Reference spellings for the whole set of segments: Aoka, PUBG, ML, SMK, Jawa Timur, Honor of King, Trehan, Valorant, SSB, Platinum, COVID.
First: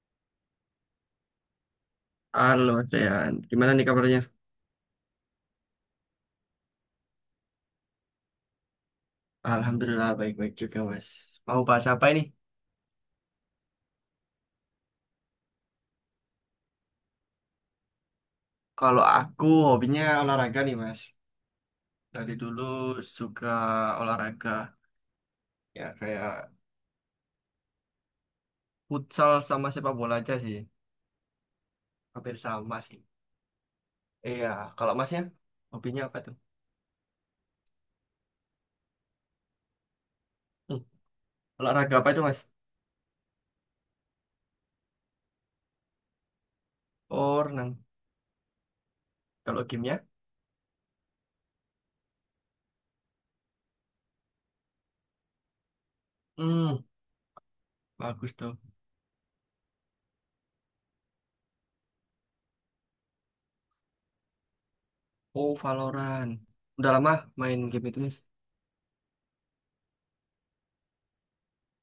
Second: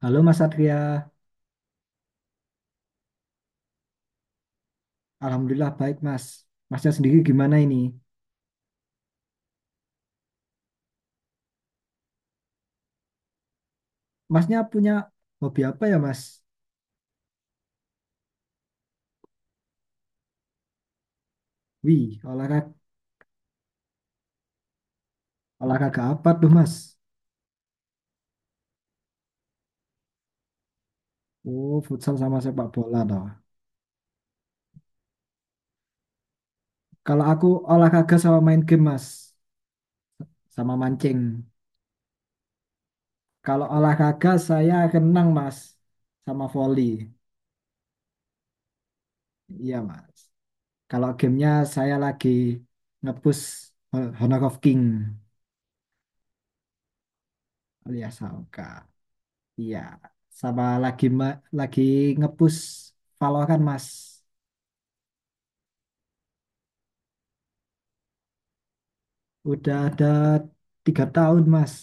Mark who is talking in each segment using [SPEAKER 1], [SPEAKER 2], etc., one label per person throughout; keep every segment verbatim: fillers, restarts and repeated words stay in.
[SPEAKER 1] Halo Mas Satria,
[SPEAKER 2] Halo, Trehan. Gimana nih kabarnya?
[SPEAKER 1] Alhamdulillah baik Mas. Masnya sendiri gimana ini?
[SPEAKER 2] Alhamdulillah, baik-baik juga, Mas. Mau bahas apa ini?
[SPEAKER 1] Masnya punya hobi apa ya Mas?
[SPEAKER 2] Kalau aku hobinya olahraga nih, Mas.
[SPEAKER 1] Wih,
[SPEAKER 2] Dari dulu
[SPEAKER 1] olahraga,
[SPEAKER 2] suka olahraga. Ya,
[SPEAKER 1] olahraga apa tuh
[SPEAKER 2] kayak
[SPEAKER 1] Mas?
[SPEAKER 2] futsal sama sepak bola aja sih.
[SPEAKER 1] Oh, futsal
[SPEAKER 2] Hampir
[SPEAKER 1] sama sepak
[SPEAKER 2] sama
[SPEAKER 1] bola
[SPEAKER 2] sih.
[SPEAKER 1] toh.
[SPEAKER 2] Iya, kalau Masnya hobinya apa tuh?
[SPEAKER 1] Kalau aku olahraga sama main game Mas, sama
[SPEAKER 2] Hmm,
[SPEAKER 1] mancing.
[SPEAKER 2] olahraga apa itu, Mas?
[SPEAKER 1] Kalau olahraga saya renang Mas, sama volley.
[SPEAKER 2] Oh, renang. Kalau
[SPEAKER 1] Iya
[SPEAKER 2] gamenya?
[SPEAKER 1] Mas. Kalau gamenya saya lagi nge-push Honor of King
[SPEAKER 2] Hmm,
[SPEAKER 1] alias
[SPEAKER 2] bagus tuh.
[SPEAKER 1] Aoka. Iya, sama lagi ma- lagi ngepush Valorant Mas.
[SPEAKER 2] Oh, Valorant. Udah lama main game itu, Mas?
[SPEAKER 1] Udah ada tiga tahun Mas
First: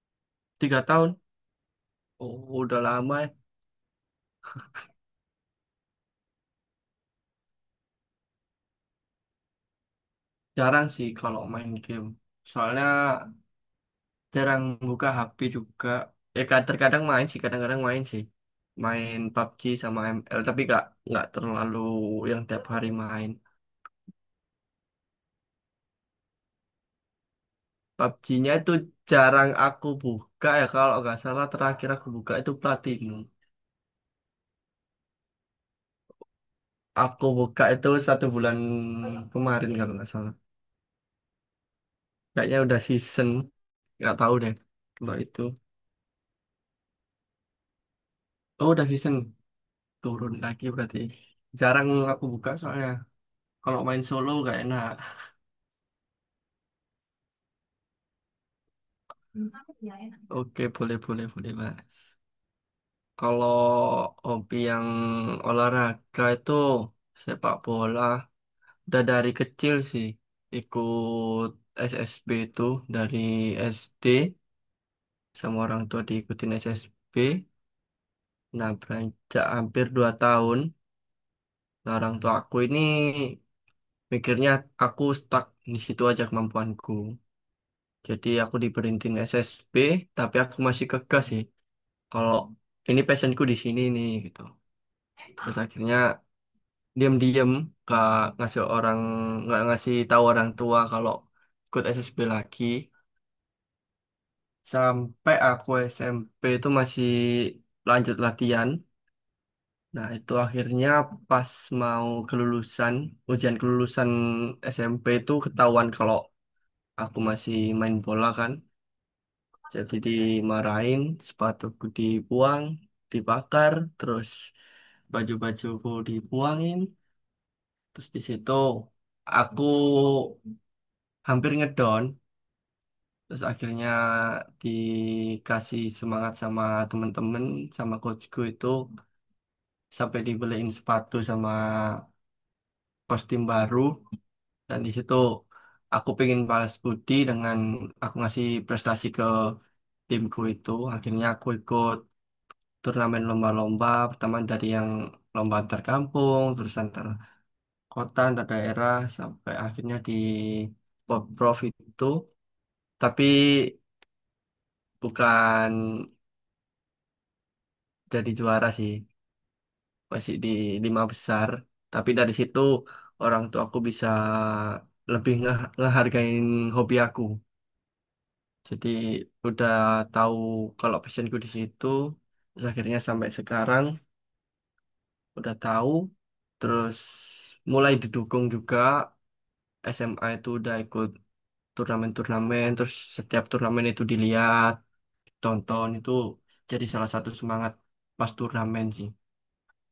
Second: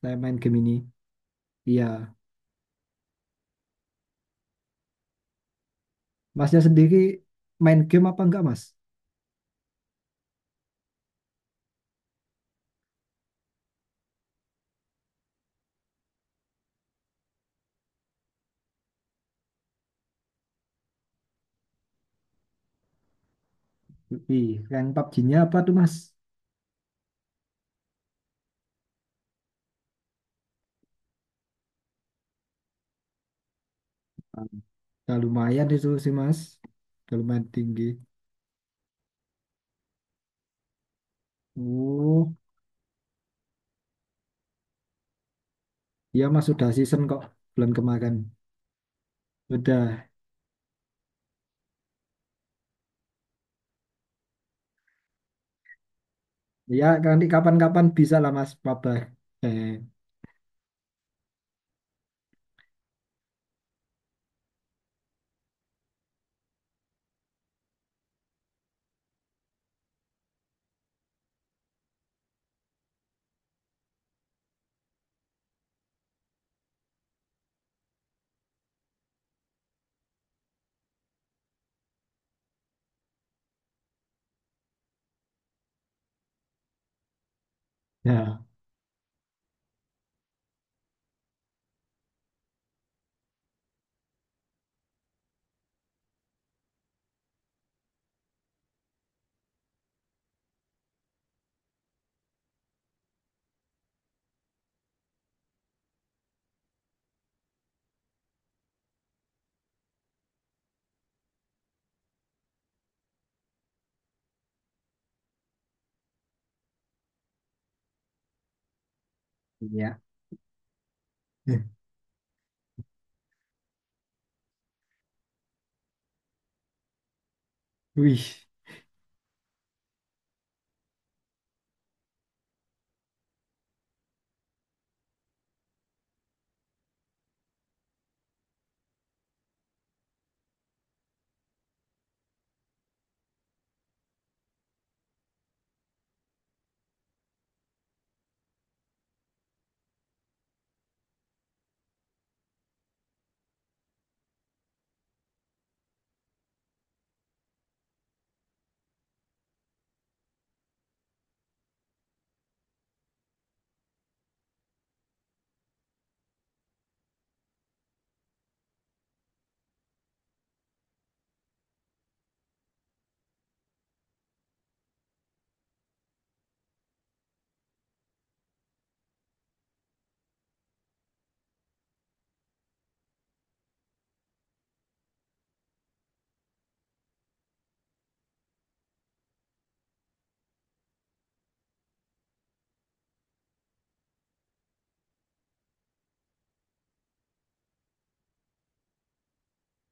[SPEAKER 1] saya main game ini.
[SPEAKER 2] Tiga tahun?
[SPEAKER 1] Iya,
[SPEAKER 2] Oh, udah lama.
[SPEAKER 1] Masnya sendiri main game apa enggak Mas?
[SPEAKER 2] Jarang sih kalau main game. Soalnya jarang buka H P juga. Ya kad- terkadang main sih, kadang-kadang main sih. Main P U B G sama M L, tapi gak, nggak terlalu yang tiap hari main.
[SPEAKER 1] Wih, rank P U B G-nya apa tuh Mas?
[SPEAKER 2] P U B G-nya itu jarang aku buka ya, kalau nggak salah terakhir aku buka itu Platinum.
[SPEAKER 1] Ah, Udah lumayan itu sih Mas, udah
[SPEAKER 2] Aku
[SPEAKER 1] lumayan
[SPEAKER 2] buka
[SPEAKER 1] tinggi.
[SPEAKER 2] itu satu bulan kemarin kalau nggak salah.
[SPEAKER 1] Oh,
[SPEAKER 2] Kayaknya udah season, nggak tahu deh kalau itu.
[SPEAKER 1] iya Mas sudah season kok bulan kemarin.
[SPEAKER 2] Oh udah season,
[SPEAKER 1] Udah,
[SPEAKER 2] turun lagi berarti. Jarang aku buka soalnya. Kalau main solo gak enak.
[SPEAKER 1] ya nanti kapan-kapan bisa lah Mas, papa Eh,
[SPEAKER 2] Oke, boleh, boleh, boleh, Mas. Kalau hobi yang olahraga itu sepak bola. Udah dari kecil sih ikut S S B itu dari S D sama orang tua diikutin S S B. Nah, beranjak hampir dua tahun, nah, orang tua aku ini mikirnya aku stuck di situ aja kemampuanku. Jadi
[SPEAKER 1] ya,
[SPEAKER 2] aku diberhentiin S S B, tapi aku masih kekeh sih, kalau ini passionku di sini nih gitu. Terus akhirnya diam-diam gak ngasih orang nggak ngasih tahu orang tua kalau ikut S S B lagi sampai aku S M P itu masih lanjut latihan. Nah, itu akhirnya pas mau kelulusan, ujian kelulusan S M P itu ketahuan kalau aku masih main bola kan. Jadi
[SPEAKER 1] iya.
[SPEAKER 2] dimarahin, sepatuku dibuang, dibakar, terus baju-bajuku dibuangin. Terus di
[SPEAKER 1] Wih,
[SPEAKER 2] situ aku hampir ngedon. Terus akhirnya dikasih semangat sama temen-temen, sama coachku itu sampai dibeliin sepatu sama kostum baru. Dan di situ aku pengen balas budi dengan aku ngasih prestasi ke timku itu. Akhirnya aku ikut turnamen lomba-lomba pertama dari yang lomba antar kampung, terus antar kota, antar daerah, sampai akhirnya di Pemprov itu, tapi bukan jadi juara sih, masih di lima besar. Tapi dari situ orang tua aku bisa lebih nge- ngehargain hobi aku. Jadi udah tahu kalau passionku di situ, terus akhirnya sampai sekarang udah tahu, terus mulai didukung juga. S M A itu udah ikut turnamen-turnamen, terus setiap turnamen itu dilihat, tonton itu jadi salah satu semangat pas turnamen sih.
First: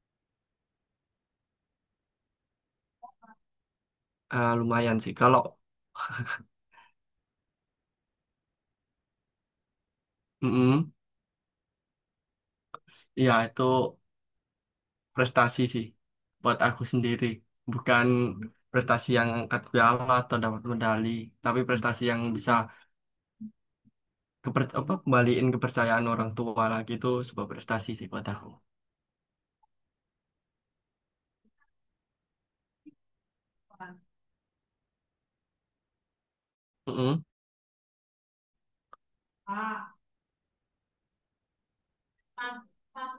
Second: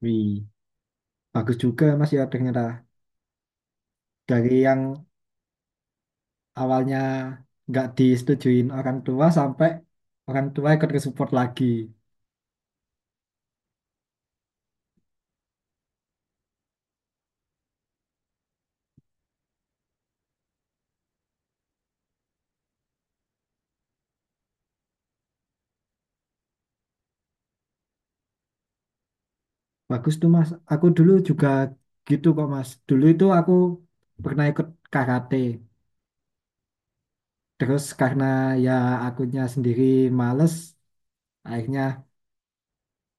[SPEAKER 1] wih. Bagus juga Mas ya ternyata
[SPEAKER 2] Ah,
[SPEAKER 1] dari yang
[SPEAKER 2] lumayan sih. Kalau
[SPEAKER 1] awalnya nggak disetujuin orang tua sampai orang tua ikut
[SPEAKER 2] mm
[SPEAKER 1] ke support lagi.
[SPEAKER 2] ya itu prestasi sih buat aku sendiri, bukan prestasi yang angkat piala atau dapat medali, tapi prestasi yang bisa keper apa kembaliin kepercayaan orang tua lagi. Itu sebuah prestasi sih buat aku.
[SPEAKER 1] Bagus tuh Mas. Aku dulu juga gitu kok Mas. Dulu itu aku pernah ikut karate.
[SPEAKER 2] Mm-mm.
[SPEAKER 1] Terus karena ya akunya sendiri males, akhirnya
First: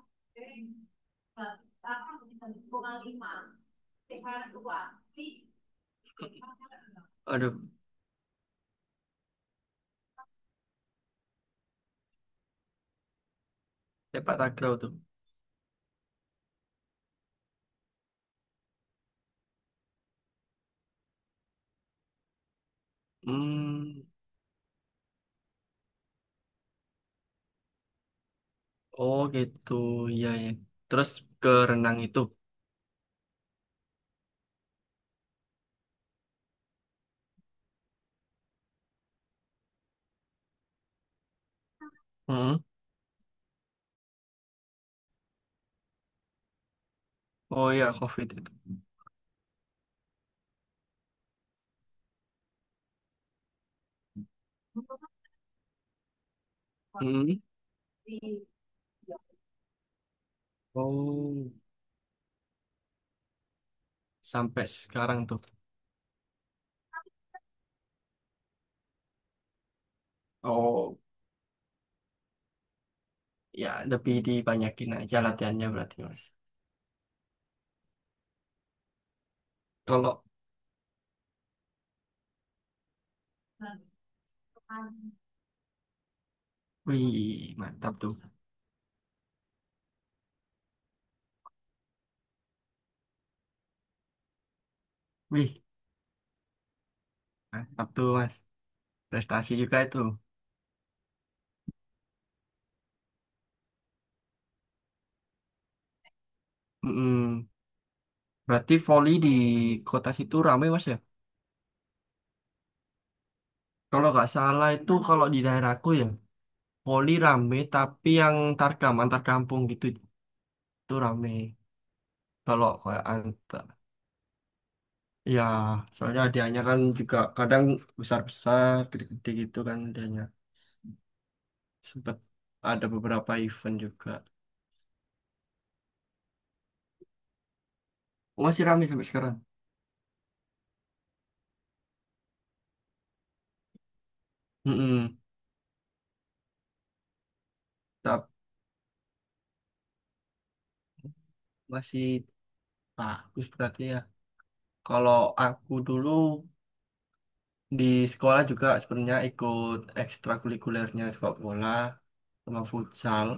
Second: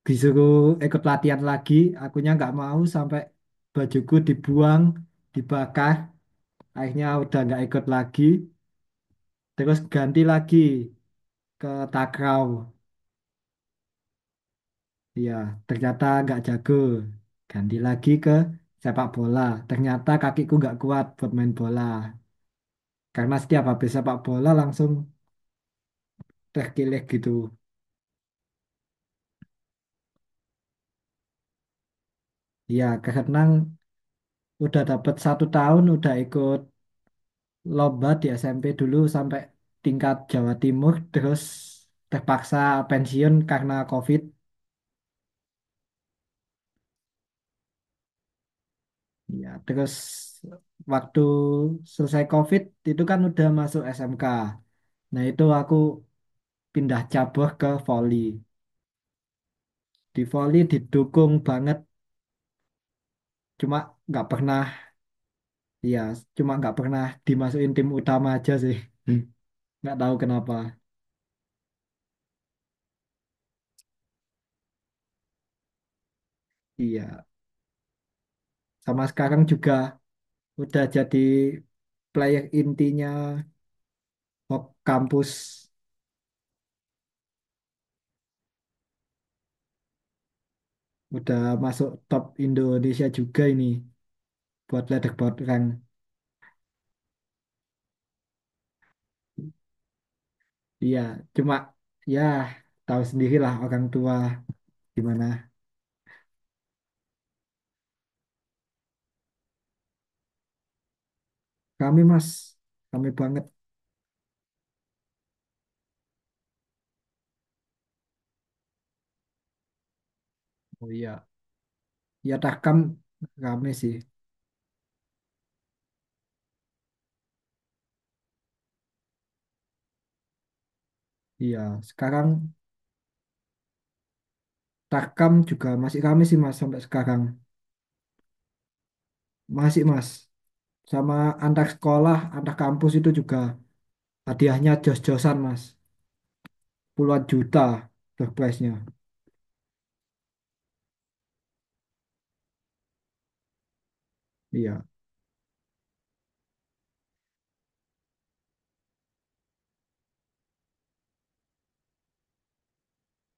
[SPEAKER 1] disuruh ikut latihan lagi. Akunya nggak mau sampai bajuku dibuang, dibakar. Akhirnya udah
[SPEAKER 2] Aduh,
[SPEAKER 1] nggak ikut lagi. Terus ganti lagi ke takraw.
[SPEAKER 2] sepak takraw tuh.
[SPEAKER 1] Iya, ternyata nggak jago. Ganti lagi ke sepak bola. Ternyata kakiku nggak kuat buat main bola. Karena setiap habis
[SPEAKER 2] Hmm.
[SPEAKER 1] sepak bola langsung terkilir gitu.
[SPEAKER 2] Oh gitu, iya ya. Terus ke renang itu.
[SPEAKER 1] Iya, karena udah dapat satu tahun udah ikut lomba di S M P dulu sampai tingkat Jawa Timur. Terus terpaksa
[SPEAKER 2] Hmm.
[SPEAKER 1] pensiun karena COVID.
[SPEAKER 2] Oh iya, COVID itu.
[SPEAKER 1] Iya, terus waktu selesai COVID itu kan udah masuk S M K. Nah itu aku pindah
[SPEAKER 2] Hmm.
[SPEAKER 1] cabur ke volley. Di volley didukung
[SPEAKER 2] Oh,
[SPEAKER 1] banget, cuma nggak pernah,
[SPEAKER 2] sampai sekarang tuh.
[SPEAKER 1] ya cuma nggak pernah dimasukin tim utama aja sih. Hmm. Nggak tahu kenapa.
[SPEAKER 2] Oh, ya lebih dibanyakin aja latihannya berarti mas.
[SPEAKER 1] Iya, sama sekarang juga
[SPEAKER 2] Kalau,
[SPEAKER 1] udah jadi player intinya Hok kampus,
[SPEAKER 2] wih, mantap tuh.
[SPEAKER 1] udah masuk top Indonesia juga ini buat leaderboard
[SPEAKER 2] Wih,
[SPEAKER 1] rank.
[SPEAKER 2] mantap tuh mas. Prestasi juga itu.
[SPEAKER 1] Iya, cuma ya tahu sendirilah orang tua gimana.
[SPEAKER 2] Mm-mm. Berarti voli di kota situ rame mas ya?
[SPEAKER 1] Kami mas, kami banget.
[SPEAKER 2] Kalau nggak salah itu kalau di daerahku ya, voli rame tapi yang tarkam, antar kampung gitu
[SPEAKER 1] Oh
[SPEAKER 2] itu
[SPEAKER 1] iya,
[SPEAKER 2] rame.
[SPEAKER 1] ya
[SPEAKER 2] Kalau
[SPEAKER 1] Tahkam
[SPEAKER 2] kayak ant-
[SPEAKER 1] rame sih.
[SPEAKER 2] Iya, soalnya hadiahnya kan juga kadang besar-besar, gede-gede gitu kan hadiahnya.
[SPEAKER 1] Iya,
[SPEAKER 2] Sempet
[SPEAKER 1] sekarang
[SPEAKER 2] ada beberapa event juga.
[SPEAKER 1] Takam juga masih kami sih mas sampai sekarang.
[SPEAKER 2] Oh, masih ramai sampai sekarang.
[SPEAKER 1] Masih mas, sama antar sekolah antar kampus itu juga hadiahnya
[SPEAKER 2] Mm-mm.
[SPEAKER 1] jos-josan mas, puluhan juta
[SPEAKER 2] Tapi
[SPEAKER 1] surprise-nya.
[SPEAKER 2] masih bagus berarti ya.
[SPEAKER 1] Iya.
[SPEAKER 2] Kalau aku dulu di sekolah juga sebenarnya ikut ekstrakurikulernya sepak bola sama futsal.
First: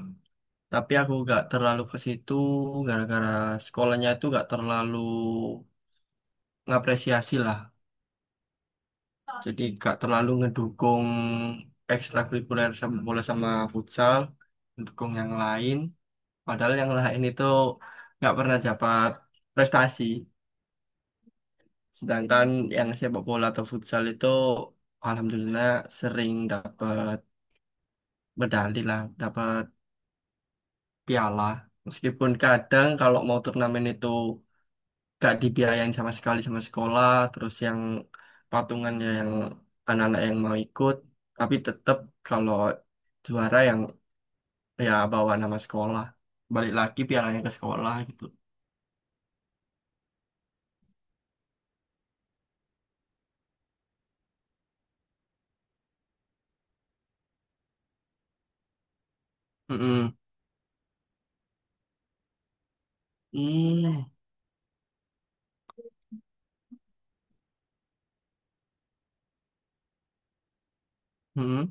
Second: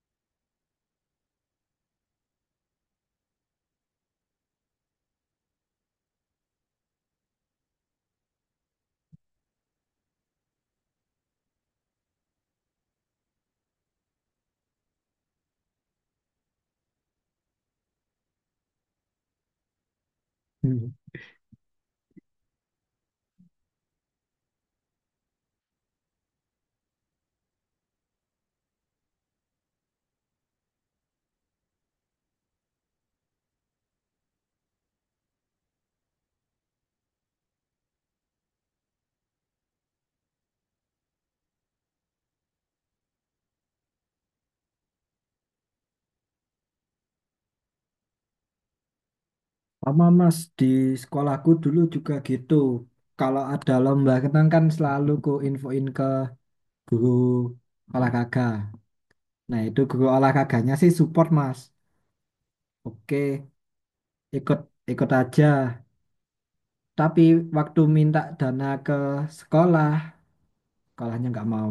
[SPEAKER 2] Tapi aku nggak terlalu ke situ gara-gara sekolahnya itu nggak terlalu ngapresiasi lah. Jadi gak terlalu ngedukung ekstrakurikuler sama bola sama futsal, ngedukung yang lain. Padahal yang lain itu nggak pernah dapat prestasi.
[SPEAKER 1] Hmm.
[SPEAKER 2] Sedangkan yang sepak bola atau futsal itu alhamdulillah sering dapat medali lah, dapat piala. Meskipun kadang kalau mau turnamen itu gak dibiayain sama sekali sama sekolah, terus yang patungan ya yang anak-anak yang mau ikut. Tapi tetap kalau juara yang ya bawa nama sekolah, balik lagi pialanya ke sekolah gitu.
[SPEAKER 1] Sama mas, di sekolahku dulu juga gitu. Kalau ada lomba renang kan selalu ku infoin ke guru olahraga, nah itu guru
[SPEAKER 2] Mm.
[SPEAKER 1] olahraganya sih support mas. Oke, ikut ikut aja, tapi waktu minta dana ke sekolah, sekolahnya nggak mau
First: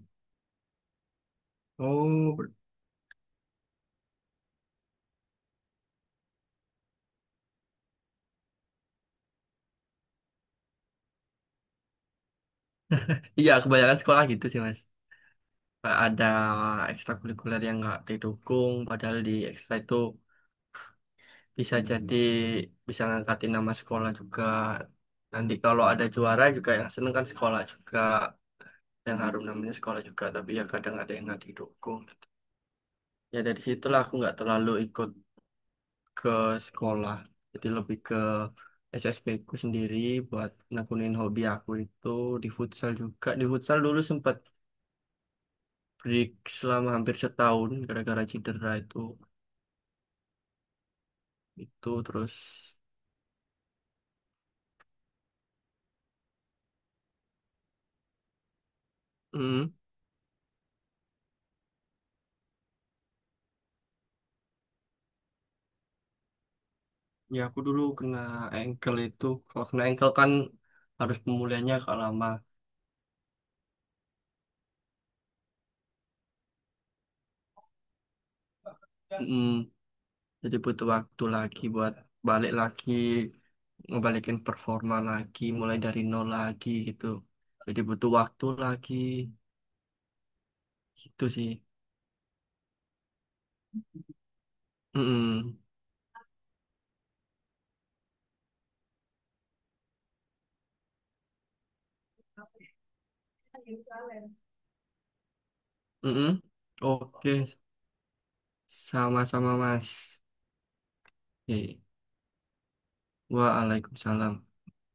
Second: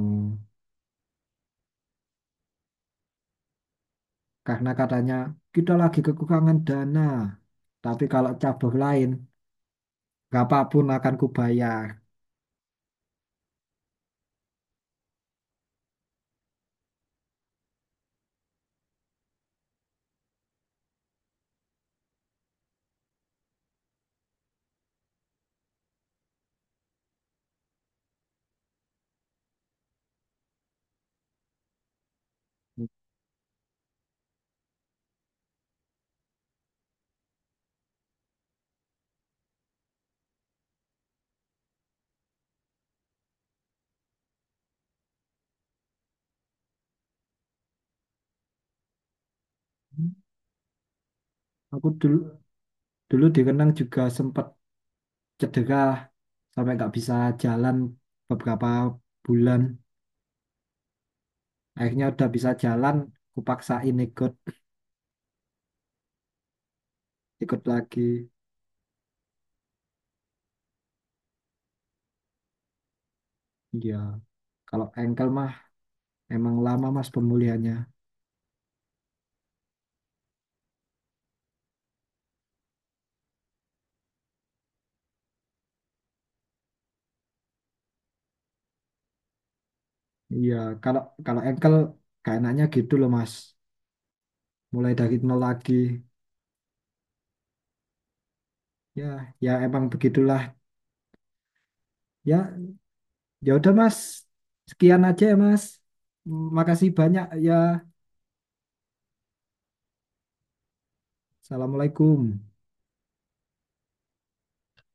[SPEAKER 2] Oh, ber-
[SPEAKER 1] karena katanya kita lagi kekurangan dana. Tapi kalau cabang lain, berapapun akan kubayar.
[SPEAKER 2] iya kebanyakan sekolah gitu sih mas. Kayak ada ekstrakurikuler yang nggak didukung, padahal di ekstra itu bisa jadi bisa ngangkatin nama sekolah juga. Nanti kalau ada juara juga yang seneng kan sekolah juga, yang harum namanya sekolah juga, tapi ya kadang ada yang nggak didukung gitu. Ya dari situlah aku nggak terlalu ikut ke sekolah, jadi lebih ke S S B ku sendiri buat nekunin hobi aku itu. Di futsal juga, di futsal dulu sempat break selama hampir setahun gara-gara cedera itu.
[SPEAKER 1] Aku
[SPEAKER 2] itu
[SPEAKER 1] dulu
[SPEAKER 2] terus
[SPEAKER 1] dulu di Renang juga sempat cedera sampai nggak bisa jalan beberapa bulan.
[SPEAKER 2] hmm,
[SPEAKER 1] Akhirnya udah bisa jalan, kupaksain ikut
[SPEAKER 2] ya aku
[SPEAKER 1] ikut
[SPEAKER 2] dulu
[SPEAKER 1] lagi.
[SPEAKER 2] kena ankle itu. Kalau kena ankle kan harus pemulihannya agak lama.
[SPEAKER 1] Iya, kalau engkel mah emang lama mas pemulihannya.
[SPEAKER 2] Mm, jadi butuh waktu lagi buat balik lagi, ngebalikin performa lagi, mulai dari nol lagi gitu. Jadi butuh waktu lagi
[SPEAKER 1] Iya, kalau
[SPEAKER 2] gitu
[SPEAKER 1] kalau
[SPEAKER 2] sih.
[SPEAKER 1] engkel kayak enaknya gitu loh mas. Mulai dari nol
[SPEAKER 2] Mm-mm.
[SPEAKER 1] lagi. Ya, ya emang begitulah. Ya, Ya udah Mas, sekian aja ya Mas.
[SPEAKER 2] Mm-mm.
[SPEAKER 1] Makasih banyak
[SPEAKER 2] Oke,
[SPEAKER 1] ya.
[SPEAKER 2] sama-sama Mas. Oke,
[SPEAKER 1] Assalamualaikum.
[SPEAKER 2] Waalaikumsalam.